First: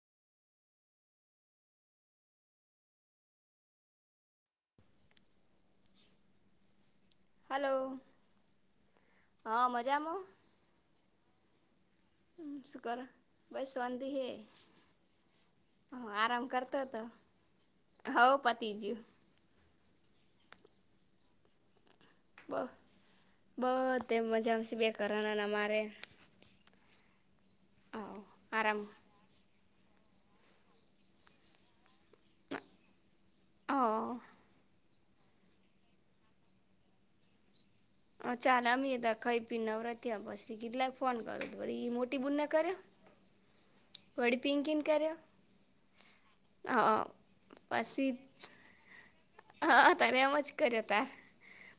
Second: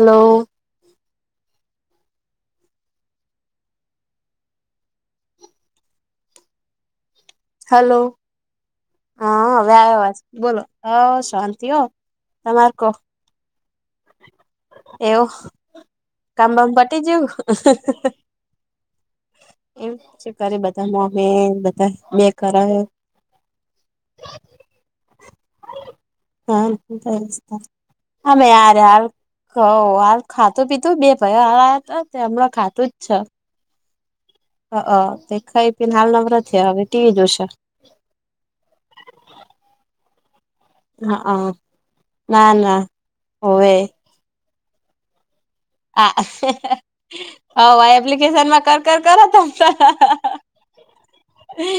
Hello. Hello હા વ્યા વાજ બોલો હ શાંતિ હો તમાર શું કહો? કરો બસ વાંધી હે. એવો હા, આરામ કામમાં કરતો હતો પટી જવું. હવ પતી ગયું એમ છે કરે બધામાં હ. [inaudible] બ બસ એ મજામાંશે બે કરના મારે હા અમે આરામ હ હાર ખાતું પીતું બે ભાઈ હ હમણાં ખાતું જ છે. હ. હા, તે ખાઈ-પીને હાલ નંબર નથી. હવે ટીવી જોશે. હં, ચાલ. એદા ખાઈ-પી નવરા થયા, બસ. કેટલાક હા ફોન કરો, હા વડી મોટી બુના ના કર્યો, ના હોવે વડી પિંકિન કર્યો. હા. હા હા, પછી એપ્લિકેશનમાં કર, કર, કર તું. હા તારે એમ જ કર્યો તાર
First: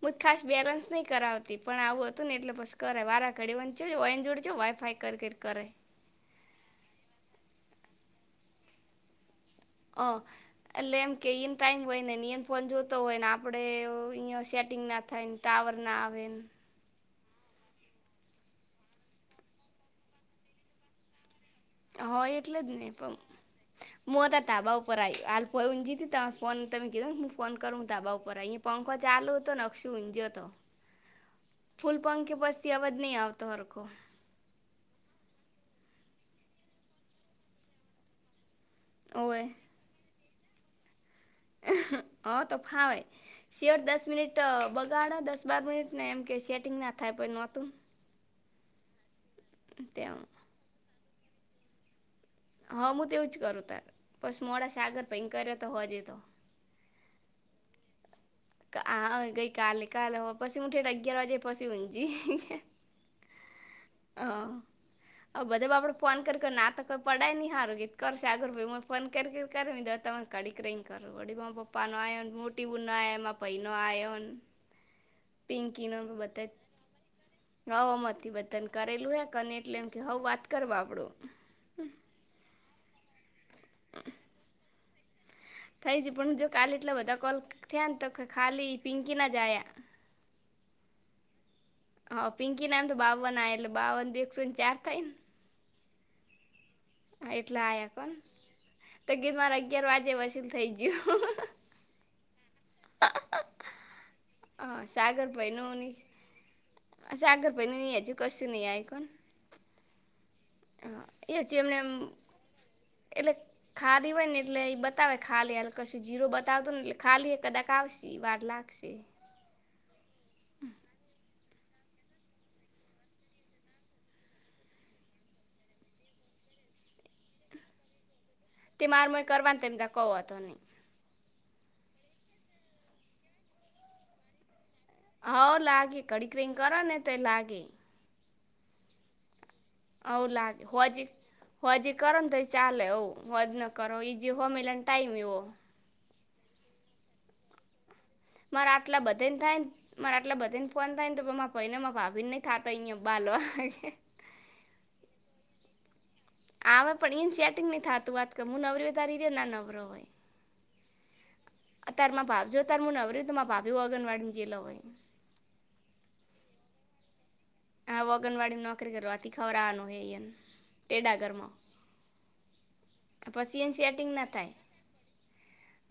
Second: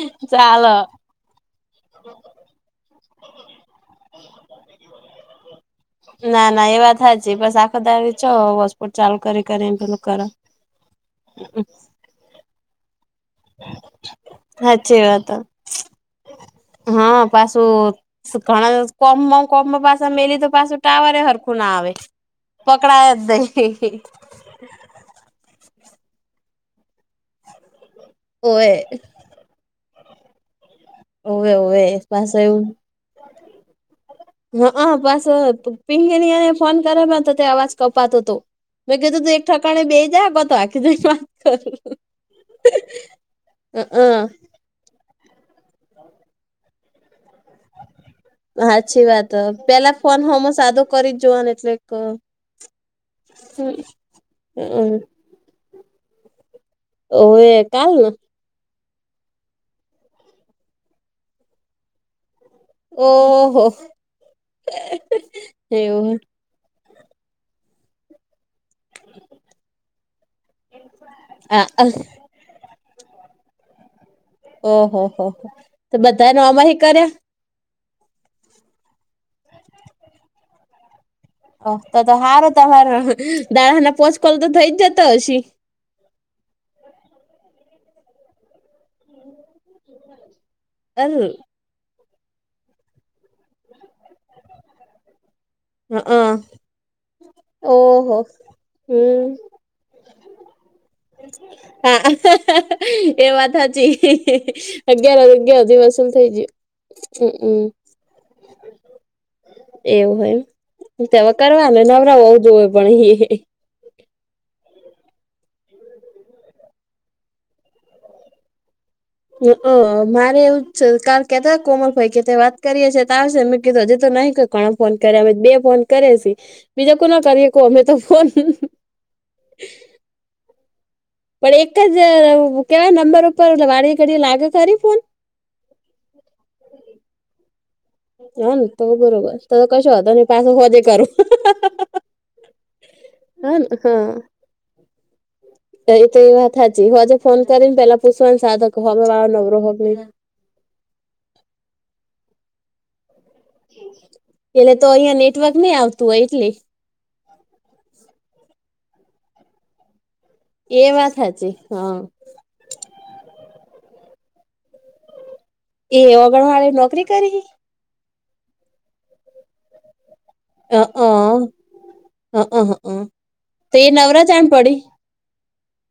હું ખાસ ચાલ. બેલેન્સ નહીં કરાવતી, પણ આવું હતું ને એટલે બસ કરે. વારા કાઢીને જ ને જોડજો, વાઈ-ફાઈ કર, કરે. ના ના, એ વાત હા. બસ આખો દાડી છો, હોટસ્પોટ ચાલુ કરી. કરીને પેલું ઓ કરો લેમ, કઈન ટાઈમ? હોય ને, નિયન ફોન જોતો હોય ને, આપે સેટિંગ સાચી ના વાત થાય ને, ટાવર ના આવે ને. હા, પાછું ઘણા કોમમાં કોમ પાછું મળે તો પાછું ટાવર. હા, એટલે જ નહીં, પણ નહી હું હતો, તાબા ઉપર આવ. હોય, ઊભી હતી તો ફોન તમે કીધો ને. હું ફોન કરું, ધાબા ઉપર. અહીંયા ઓવે પંખો ચાલતો હતો. નકશ. શું જતો, ઓવે ઓવે ફૂલ પંખી. પાછું પછી અવાજ નહીં આવતો હરખો. શું જતો, ફૂલ પંખી. પછી અવાજ નહીં આવતો હરખો. મેં કીધું, તું ઓવે એક ઠેકાણે બેસ જાય તો આખી. એ કરું હું હા તો ફાવે શિયાળ દસ હઅ મિનિટ બગ. ઘણા દસ-બાર મિનિટ ને એમ કે સેટિંગ ના થાય, પણ નહોતું. સાચી વાત પેલા તેમ ફોન સાવ સાદો કરી જ જોવાનો એટલે. હા હું તેવું જ કરું. તાર બસ મોડા સાગર પર કર તો હશે તો. ઓ એ કાલના. હા ગઈ કાલે. કાલે પછી હું ઠેઠ અગિયાર વાગે પછી હંજી... ઓહો અ આ બધા આપણે એવું ફોન કર કર ના તું. ઈ પડાય નહીં હારું કે કરશે આગળ ભાઈ. ફોન કરી કર, દા. કાડીક કરો, વડી આ પપ્પાના આવ મોટી બૂન - - ભઈનો આયોન. ઓહ હોહ, તો બધાના આમાં જ કર્યા. હા, આમાંથી બટન કરેલું છે અને એટલે એમ કે હઉં વાત કરું આપણું. અ તો તો હાર તો હાર દાણાના પોચકોલ તો થઈ જ જતો હશે. થઈ જ પણ હા જો કાલે એટલા બધા કોલ થયા ને તો ખાલી પિંકીના જ આયા. તાઅલુ. હા પિંકી નામ તો બાવન. એટલે બાવન એકસો ને ચાર થાય ને. હ અ. હા, એટલે આવ્યા કોણ? તો હમ ગીત મારે અગિયાર વાગે... થઈ ગયું હા, એ વાત સાચી. હા અગિયાર-અગિયાર દિવસ ફૂલ થઈ ગયું. અ હમ અગરપણી ન હજુ કશું નહીં આયુ કન. એવું હોય તો હવે એ હજી કરવા નવરા હો જો હોય પણ એ. ખાધી હોય ને એટલે એ બતાવે. ખાલી હકું જીરો બતાવત ને એટલે ખાલીકા ઈ બાર લાખશે. હું તો મારે એવું છે. કેતા કોમલભાઈ કે વાત કરીએ તો આવશે. મેં કીધું હજી તો નહીં, કોણ ફોન કરે? એ બે ફોન કરે. બીજા કો ના કરીએ, કો અમે તો ફોન. તે મારામાં એ કરવાનું ને તેમને કહો વાઘો નહીં. પણ એક જ કહેવાય નંબર ઉપર વળી ઘડી લાગે ખરી ફોન. હા લાગે કડીકરિંગ કરો ને તો લાગે. હા ન તો બરોબર. તો કશો વાંધો અવુ નહી પાછો લા હોજે હોજી. કરું હો હજી કરો ને તોય ચાલે. હું હો જ હા ન કરો એ જે હોમ એલે ને ટાઈમ એવો. એ એ તો એ વાત હજી હું આજે ફોન કરીને પહેલા પુછવા હવે વાળો નવરો હોક નહીં. મારે એટલે બધે ને ફોન થાય ને તો ભઈ ને ભાભી નહી થાતો અયા બાલો. એટલે તો અહિયાં નેટવર્ક નહી આવતું હોય એટલે આવે પણ એ સેટિંગ નહી થતું વાત કર હું નવરીય તારી ના નવરો હોય. એ વાત સાચી. હા અતાર મા ભાવજ જો તાર હું નવરી તો મા ભાભી આંગણવાડીને જલ હોય. એ આગણવાડી પણ માે નોકરી કરી હા આગનવાડી ને નોકરી કરવાથી ખવડાવાનુ આનું હૈ. હ અ તે ડાગરમાં હ અ હ અ પછી એ તો સેટિંગ નવરા ના જાણ થાય. પડી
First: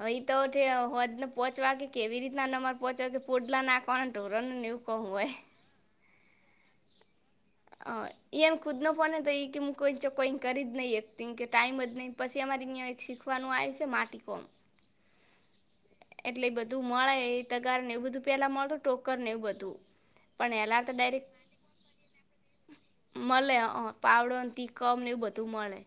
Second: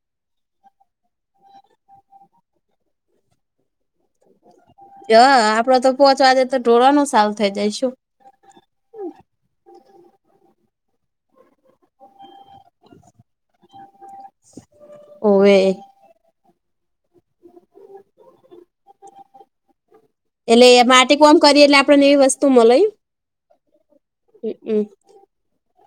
અહી તો હો પહોચવા કેવી રીતના નંબર પહોંચવા કે પડલા નાખ હા તો રણની ઉપર હોય. પ્રથમ પોચવાજે તો ઢોવા નો સ હ એમ ખુદ નો ફોન તો એઈ કે હું કોઈ કોઈ કરી જ નહી એક કે ટાઈમ જ નહી પછી અમારે અં એક શીખવાનું આવ છે માટી કોણ. ઓવે એટલે એટલે બધું મળે તગાર ને એવું બધું પેલા મળતું ટોકર ને એવું બધું. પણ એટલે એલા તો માટી ડાયરેક્ટ કોમ કરીએ એટલે આપડણેને એવી વસ્તુ મળે. મળે અ પાવડોને તી હમ કમ ને એવું બધું મળે.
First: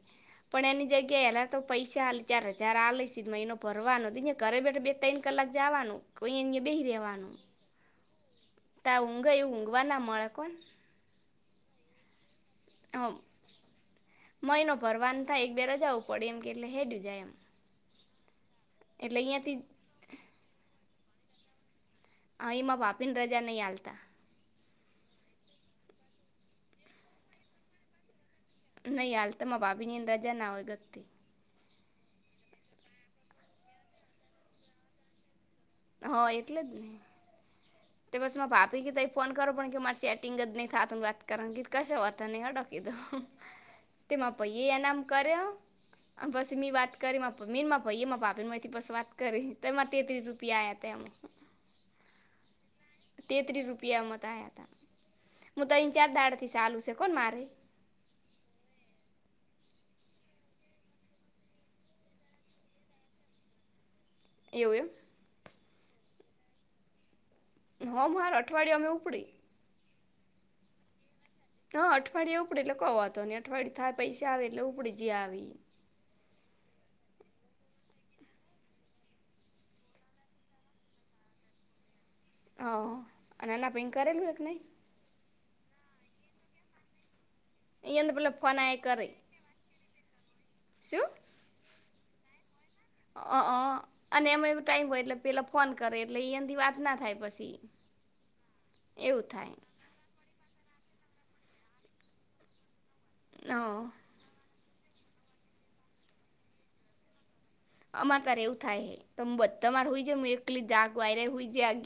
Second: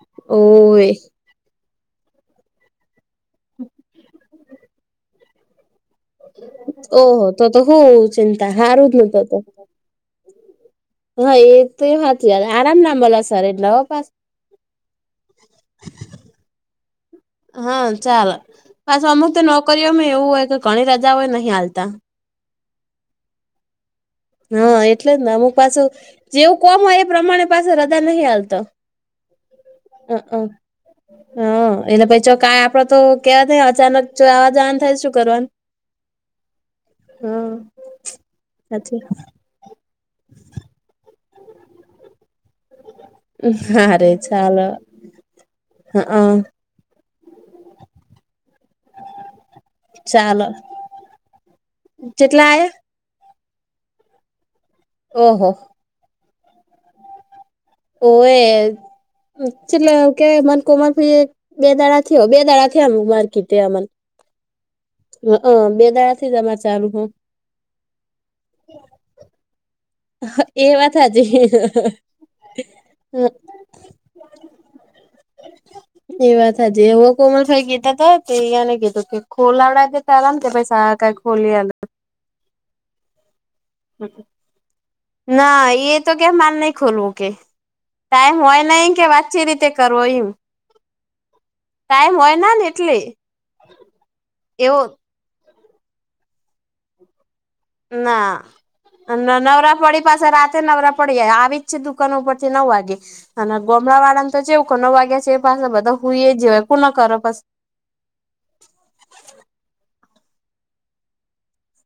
પણ એની ઓવે જગ્યા એલા તો પૈસા આા ચાર હજાર આલીશ. મહિનો ભરવાનો ઘરે બેઠા બે ત્રણ કલાક જવાનું કોઈ અ બેહી ઓહો રેવાનું તો તો હું ચિંતા ત હારું જ નતો ઊંઘ તો એવું ઊંઘવા ના મળે કોણ હા એ તો એ વાત આરામ લાંબ લ સર નવ પાસ [unintelligible] એનો ભરવાન થાય એક બે રજાઓ પડે એમ કે એટલે હેડું જાય એમ હા પાછુ એટલે અમુક તો અહીંયાથી નોકરીઓમાં એવું હોય કે ઘણી રજા ઓ એ નહિ આલતા અ એમાં વાપી ને રજા નહી આલતા હા એટલે જ ને અમુક પાછું જેવું કોમ હોય એ પ્રમાણે પાછો રજા નહિ આલતા નહીં હાલ તમા ભાભીની અંદર રજા ના હોય ગગતિ હા એલે પછ ક આપડે તો કેવા થાય અચાનક આવા જવા થાય શું કરવાનું [unintelligible] હા એટલે જ ને હા તો બસ મા પાપી સાચી ત ફોન [unintelligible] કરો પણ કે માર એટિંગ જ નહી થત વાત કરણ કશ વાતતા નને હટોકી તોું હા રે [unintelligible] તેમાં પાઈ ચાલો એ એનામ કરે હ હા પછી મી વાત કરી મીનમાં ભાઈ એમાં પાપેથી બસ વાત કરી તોમાં તેત્રીસ રૂપિયા આયા તમ [unintelligible] જેટલા આયા તેત્રી રૂપિયા મતાયા હતા ઓહો હું તો અહીંત્રણ ચાર દાડા થી ચાલુ છે કોણ મારે ઓ એ છેલે કે મન કોમા [unintelligible] બે દાડાાથીઓ બે દાડાડાથી માર્કેટે આર [unintelligible] એવુ એમ અ બે દાડા થી તમાર ચાલુ હ હં હું હર અઠવાડિયે અમે ઉપડી [unintelligible] એ વાત હાચી હ અઠવાડયે ઉપડે એટલે ક વાતો ને અઠવાડયે થાય પૈસા આવે એટલે ઉપડી જે આવી એ વાત હજ એવો કોમલભાઈ કીધ તો તોયાને કીધું કે ખોલાડા [unintelligible] ચાલલા ને ભછ સ કઈ ખોલીલ [unintelligible] હ નાના ભાઈ કરેલુંય કે નહીં ના એ તો કે મારે નહી ખોલવું કે અહીંયા તો ટાઈમ પેલા ફોન હોય આય ન કે કરે વાતચી રીતે કરવો એમ શું ટાઈમ હોય ના ને એટલે અઅ અને એમાં એવું એવો ટાઈમ હોય એટલે પેલા ફોન કરે એટલે એનથી વાત ના થાય પછી. ના એવું થાય. નવરા પડી પાસે રાતે નવરા પડી આવી જ છે દુકાન ઉપરથી નવ વાગે હ અને ગોમડાવાળા તો ચેવુક નો વાગ્યા છે એ પાસા બધા હુંએ જ જ્ય કુને કરે પસ અમારે તાર એવું થાય હે તો બધ માર હોય જ્યાં હું એકલી જાગ આયરા હુઈ જ્યાં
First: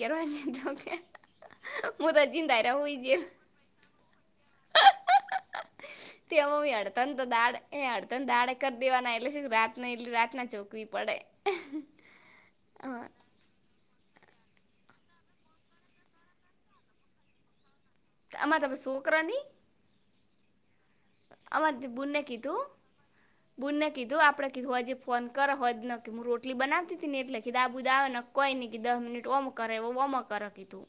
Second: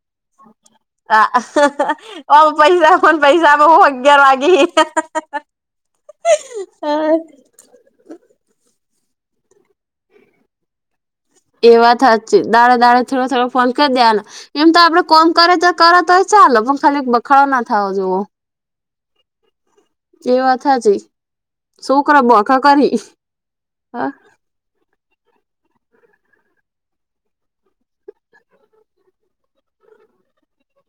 હું તો હ હજી ન તાયરા પૈસા હુઈ પણ ગયેલ પૈસા [unintelligible] ગ્યાર વાગી તે હિ. મમ્મી અડધન તો [unintelligible] દાડ એ અડધાન દાડે કર દેવાના એટલે રાતને એટલી રાત ના ચોકવી પડે એ વાત હાચી દાડે દાડે હા, થોડો થોડો ફોન કર દેઆના એમ તો આપડે કોમ કરે તો કરે તોય ચાલો પણ ખાલી બખાડો ના થાઓ જોઓ આમાંરત શોકરાની [unintelligible] એ વાત હાચી. અમાંર ત બુનને છોકરા બોખા કીધું કરી બુનને કીધું આપડે કીધુ હોજે ફોન કરો હોજ ન કે હું રોટલી બનાવતી હતી ને એટલે કીધા દાબુંદાવ નક કોઈ ની કે દહ મિનિટ ઓમ કરે ઓમ [unintelligible] કરો કીધું.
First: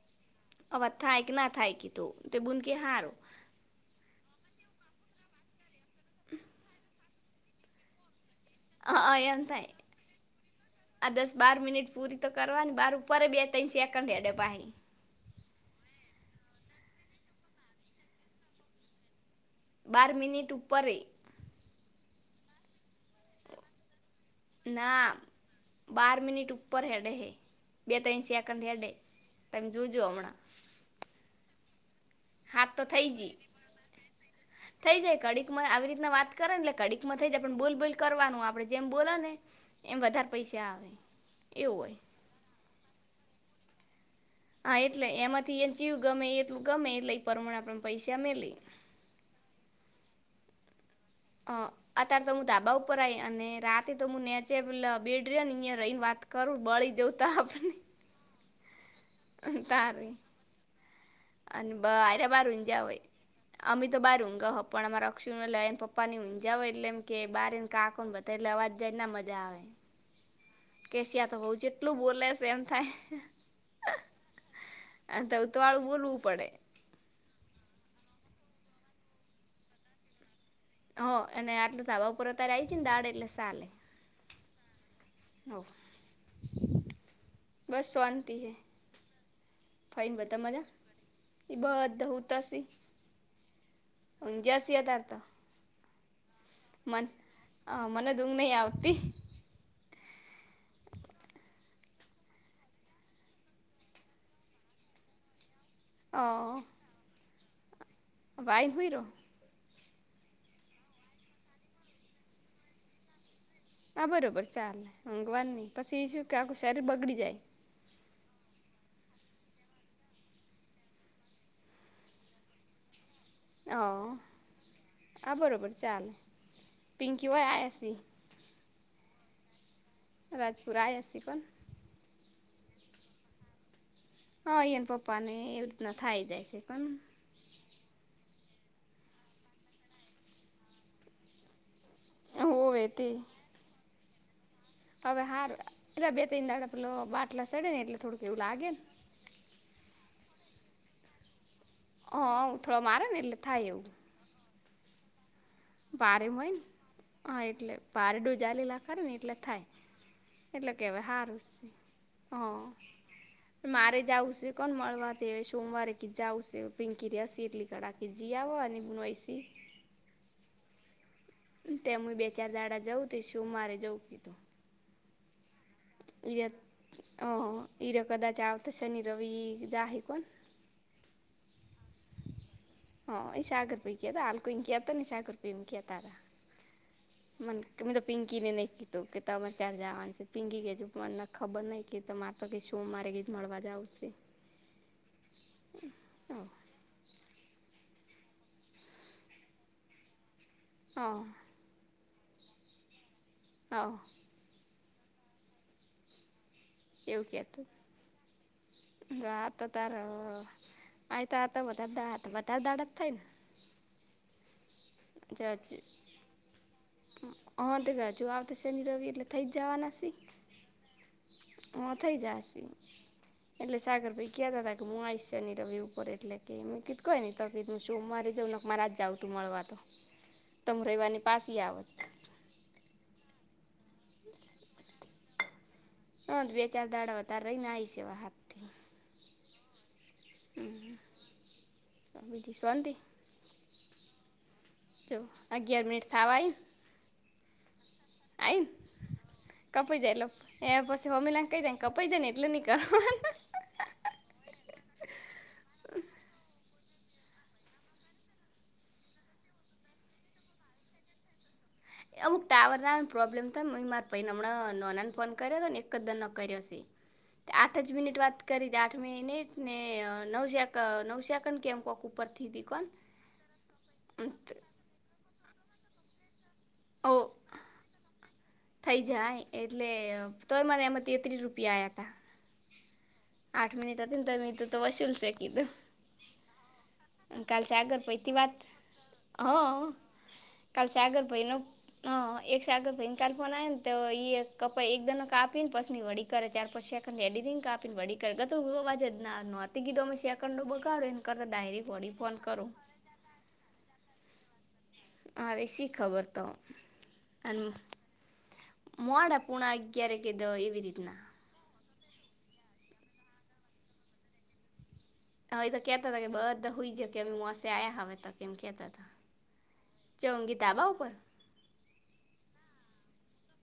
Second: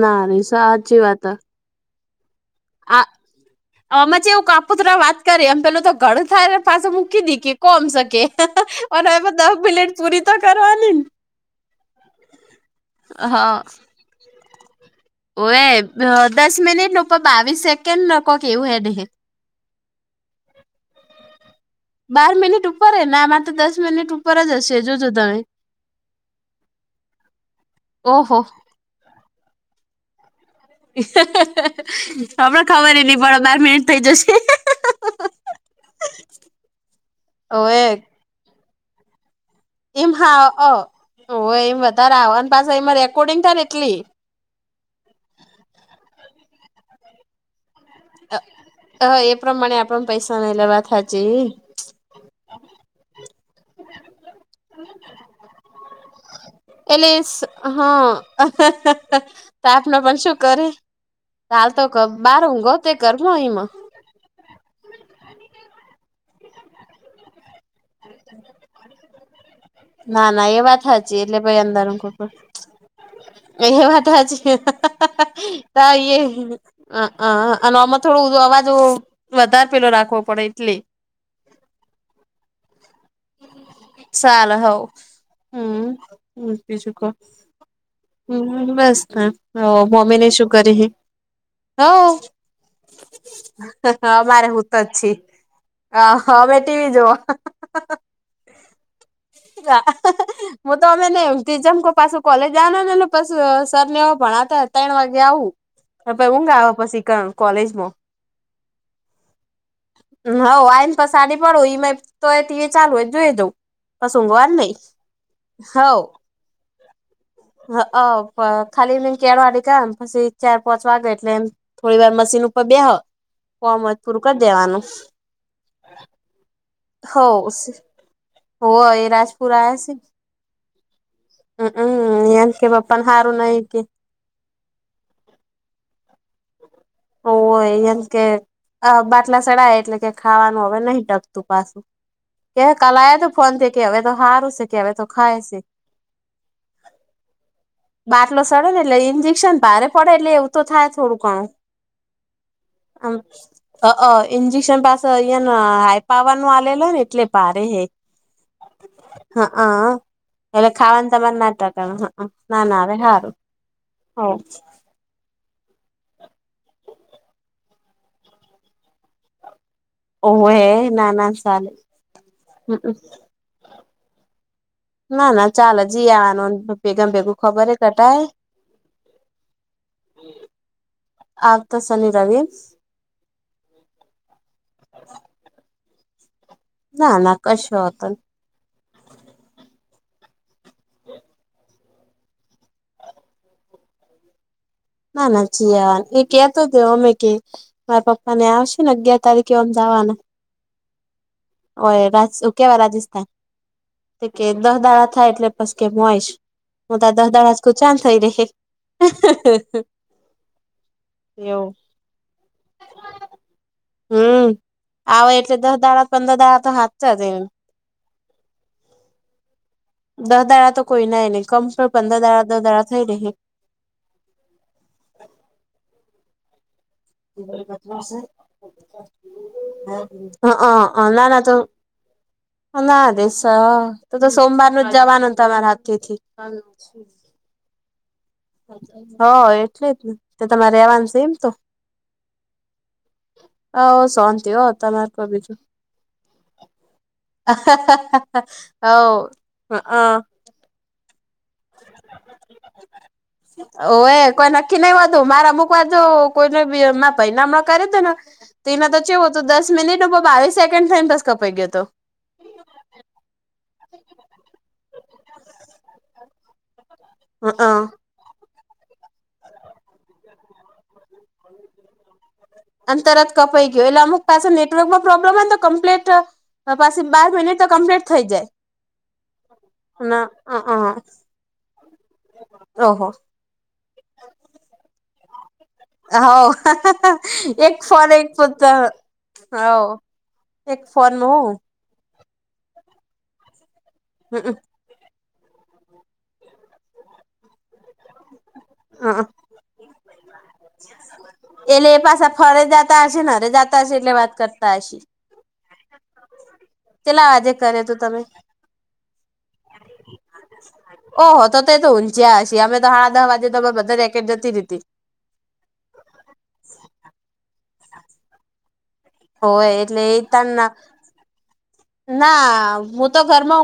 ના નિસ અવાજ થાય કે ના થાય કીધું તે બૂન કે હારુ આમાં ચેવું કાપુતરા વાત કરી એમ પેલું તો ઘણું થાય પાછું મૂકી દી કે કોમશ કે. હ એમ થાય કરવાની આ દસ બાર મિનિટ પૂરી તો કરવાની બાર ઉપર ને બે તઇન સેકન્ડ હેડે પાહે હી હોએ અ દસ મિનિટ ને ઉપર બાવીસ સેકન્ડન કોક એવું હેડે હે બાર મિનિટ ઉપરે બાર મિનિટ ઉપરે ના માંર તો દસ મિનિટ ઉપર જ હશે ના જોજો તમે બાર મિનિટ ઉપર હેડે હે, બે તઇન ઓહો સેકન્ડ હેડે. તમે જોજો હમણાં. હમણા હાથ તો ખબર એ થઈ નહિ ગઈ પડ બાર મિનિટ થઈ જશે થઈ જાય ઘડીક માં આવી રીતના વાત કરે ન એટલે ઘડીક માં થઈ જાય પણ બૂલ ઓવે બૂલ કરવાનું આપડે. જેમ બોલા ને એમ વધારે હા પૈસા અ આવે હોવે એવું એમ હોય વધારે આવ ને પાસા એમાં રેકોર્ડિંગ થાય ને એટલે હા એટલે એમાંથી એન ચેવું ગમે એટલું ગમે એટલે એ પરમાણે આપ પૈસા મેલી. અ એ પ્રમાણે આપણ પૈસા મેંલે વાત હાચ અ અત્યારે તો હું ધાબા ઉપર આઈ અને રાતે તો હું નેચે બેડ રહ્યોને અહયા રહીને વાત કરું બળી એટલે જવું હ તા આપણને [unintelligible] ખલો તારે પણ શું કરે ચાલ અને તો બ ઘ આયરા બાર હુંઘો ઊંઝા તે હોય ઘર મ ઈમ અમે તો બહાર ઊંઘા હો પણ અમા અક્ષય એટલે એને પપ્પાની ઊંજા હોય એટલે એમ કે બારેન કાકો ન બધા એટલે અવાજ જાય ન ના મજા આવે. ના ના એ વાત હાચી કેશિયા તો એટલે બઉ ભાઈ અંદર જેટલું ઊંઘું બોલે છે એમ થાય પડ એ વાત હાચી. આ ધવત વાળું હા ઇહે બોલવું હિ પડે હઅ અને આમાં થોડુ અવાજ વધાર પેલો રાખવો પડે એટલે હ અને આટલ ધાબા ઉપર અત્યાર આઈ જઈ ને દાડે એટલે સાલે સાલ હઓ. હઓ હમ્મ બીજુકો હે હમ્મ બસ તાન ફઈને મોમી ને બધા શું મજા કરે હિ એ હ બધા હુતાશી અમારે હું ઊંઝાશી તો જ અતાર છે આ હવે મન મને ઊંઘ નઈ આવતી. [inaudible] હું તો ઓમે નઈ ઊંઘતી ચમ ક પાછું કોલેજ જવાનું નેને પસ સર ને એવ ભણતા ત્રણ વાગે આઉં હ ત અ ઊંઘ આવ પછી ક કોલેજમાં વાઈ હુંઈરો હવ આઈને પસાડી પડું એ તો એ ચાલુ હોય જોઈ જઉં હા બરાબર ચાલે ઊંઘવાર નહીં પછી એ શું કે આખું શારીર બગડી જાય. હ ખાલી કેળવાડીકમ પછી ચાર પાંચ વાગે એટલે એમ થોડી વાર મશીન ઉપર બેહ હ કોમ હોય ત પૂરું કરી દેવાનું આ બરોબર ચાલે પિંકી હોવ, હોય આયાસી હોવ એ રાજપુર આયા છે. રાજપુર આયા સી ક હમ્મ એ કે પપન હારું નઈ કે હ એન પપ્પા ને એવી રીતના થાય જાય છે, પણ ઓ હોય એમ કે અ બાટલા સડાય એટલે કે ખાવાનું હવે નહી ટકતું પાછું કે હોવે તે કાલયા તું ફોન થી કે હવે તો સારું સે કે હવે તો ખાય હાર છે. એટલે બે ત્રણ દાડા પેલો બાટલા ચડે ને એટલે થોડુંક એવું બાટલો સડે લાગે ને એટલે ઇન્જેક્શન ભારે પડે એટલે એવું તો થાય થોડું ઘણું હ થોડો મારે ને એટલે થાય એવું ઈજેક્શન પા અહિયાં હાઈ ભારે પાવર હોય નું આલેલો ને એટલે હા ભારે હે ભારે ડોઝ આલેલા ખરે ને એટલે થાય હા. એટલે કહેવાય ખાવાનું તમારે હારું ના છે ટકે, ના, હા ના હવે હારું. મારે જાવું છે કોણ મળવા તે સોમવારે કી જાવુંશે પિંકી રેસી એટલી કડા કી જીઆવો અને બનવાઈ સે. ઓવે હે ના ના ચાલે તેમ બે ચાર દાડા જઉ શું મારે જવું કીધું ના ના ચાલે જઈ આવનું ભેગા ભેગું ખબર હે હીરો કડાય. કદાચ આવતો શનિ રવિ જાહે કોણ આમતો શનિ -રવી. હા ઈ સાગર ભાઈ કેતા હાલ કોઈ ને કેતા નઈ સાગર ભાઈ એવું કેતા તા- ના ના મન કશો મેતો વાંધો પિંકી ને નહીં તો કે તમારે ચારે જવાનું છે. પીંગી કે છે મને ખબર નહીં કે તમારે તો કે શું મારે કીધું મળવા જાવું શે. ના ના જઈ આવાનું એ કેય તો તો અમે કે મારા પપ્પા ને આવશે ને અગિયાર તારીખે ઓમ જવાના હા. [unintelligible] રાજસ્થાન હોવ. કે દહ દાડા થાય એટલે પછી કે મોય આઈશ હું તો દસ દાડા [unintelligible] આતો તાર આ તો આ તો એવું વધારે દાડા જ થાય ને. હમ આવે એટલે દસ દાડા પંદર દાડા તો હાથ હા તો કજુ આવ શનિ, રવી એટલે થઈ જ જવાના છે. દહ દાડા તો કોઈ ના નહી કમ હ પણ થઈ પંદર દાડા દસ જશે દાડા થઈ રહી. એટલે સાગર ભાઈ કેતાતા કે હું આઈશ શની, રવિ ઉપર એટલે કે મે કીધું કઈ નહીં તો કીધું મારે સોમવાર જાઉ તું મળવા તો [unintelligible] તમ રવિવારની પાછી આવત ના દેસ તો તો સોમવારનું જવાનું ત મારા હ હા બે ચાર દાડા વધારે રેહીને આ આવીશું હા. હા, એટલે જ ને તે તમારે રેવાનું છે એમ તો. બીજી શાંતિ હોવ શોતી હો. તમાર તો કો અગિયાર મિનિટ થાવા આઈ. [unintelligible] હોવ [unintelligible] કપાઈ જાય એટલે એ પછી હોમીને કઈ કપાઈ જાય ને એટલે નહીં કરવાનો. હોવે કોઈ નક્કી નઈ હોતું મારે અમુક વાર કોઈને ભી મારા ભઈ ના મા કર્યુંતુ ને તે એના તો ચવો તો દસ મિનિટ બાવીસ સેકન્ડ થઈ બસ કપાઈ ગયો હતો. એ અમુક ટાવરને પ્રોબ્લેમ તો માર પઈને હમણાં નાનાને ફોન કર્યો હતોને એક જદર નો કર્યોશે. [inaudible] તે આઠ જ મિનિટ વાત કરી દે આઠમી મિનિટ ને નવ સેક નવ સેકન્ડ કેમ કોક ઉપર અને તરત કપાઈ ગયો એટલે અમુક પાસે ત- નેટવર્કમાં પ્રોબ્લેમ હો તો કમ્પ્લેટ પાસી ઓ બાર મિનિટ તો કમ્પ્લીટ થઈ જાય. થઈ જાય એટલે ના તોય મારે અઅ. એમાં તેત્રીરી રૂપિયા આયા તા. ઓહો. આઠ મનિટ હતી તો મે કીધુ વસુલ છેે કીધું. હોવ એક ફોન એક [unintelligible] હા, હવ એક કાલ સાગર ફોનમાં ભાઈ હું નો હા એક સાગર ભાઈ નો ફોન આયો તો હમમ કપ પછી એકદને કાપીને પછીની વડી કરે ચાર પાછી એડિટિંગ કાપી વડી જ હઅ. ના નહોતી કીધું અમે સેકન્ડ બગાડો એને કરતા ડાયરીક ફોન કરો. તા હશે ને નરે જતા હશે એટલે વાત કરતા હશે. હા, હવે શી ખબર તો? ચેલા આજે અને કરયો તો તમે? મોડા પુણા અગિયાર કે દ એવી રીત ના ઓહો હતો તે તો ઊંજ જ્યાંશી અમે તો હડા દહ વાગે તો બધ રેકેટ જતી રી હ એ તો કેતા હતા કે બધા હુંઈ જયા કે મોસે આયા હવે તો કેમ કેતા તા હોવે એટલે એ તાર ના ના હું તો ઘરમાં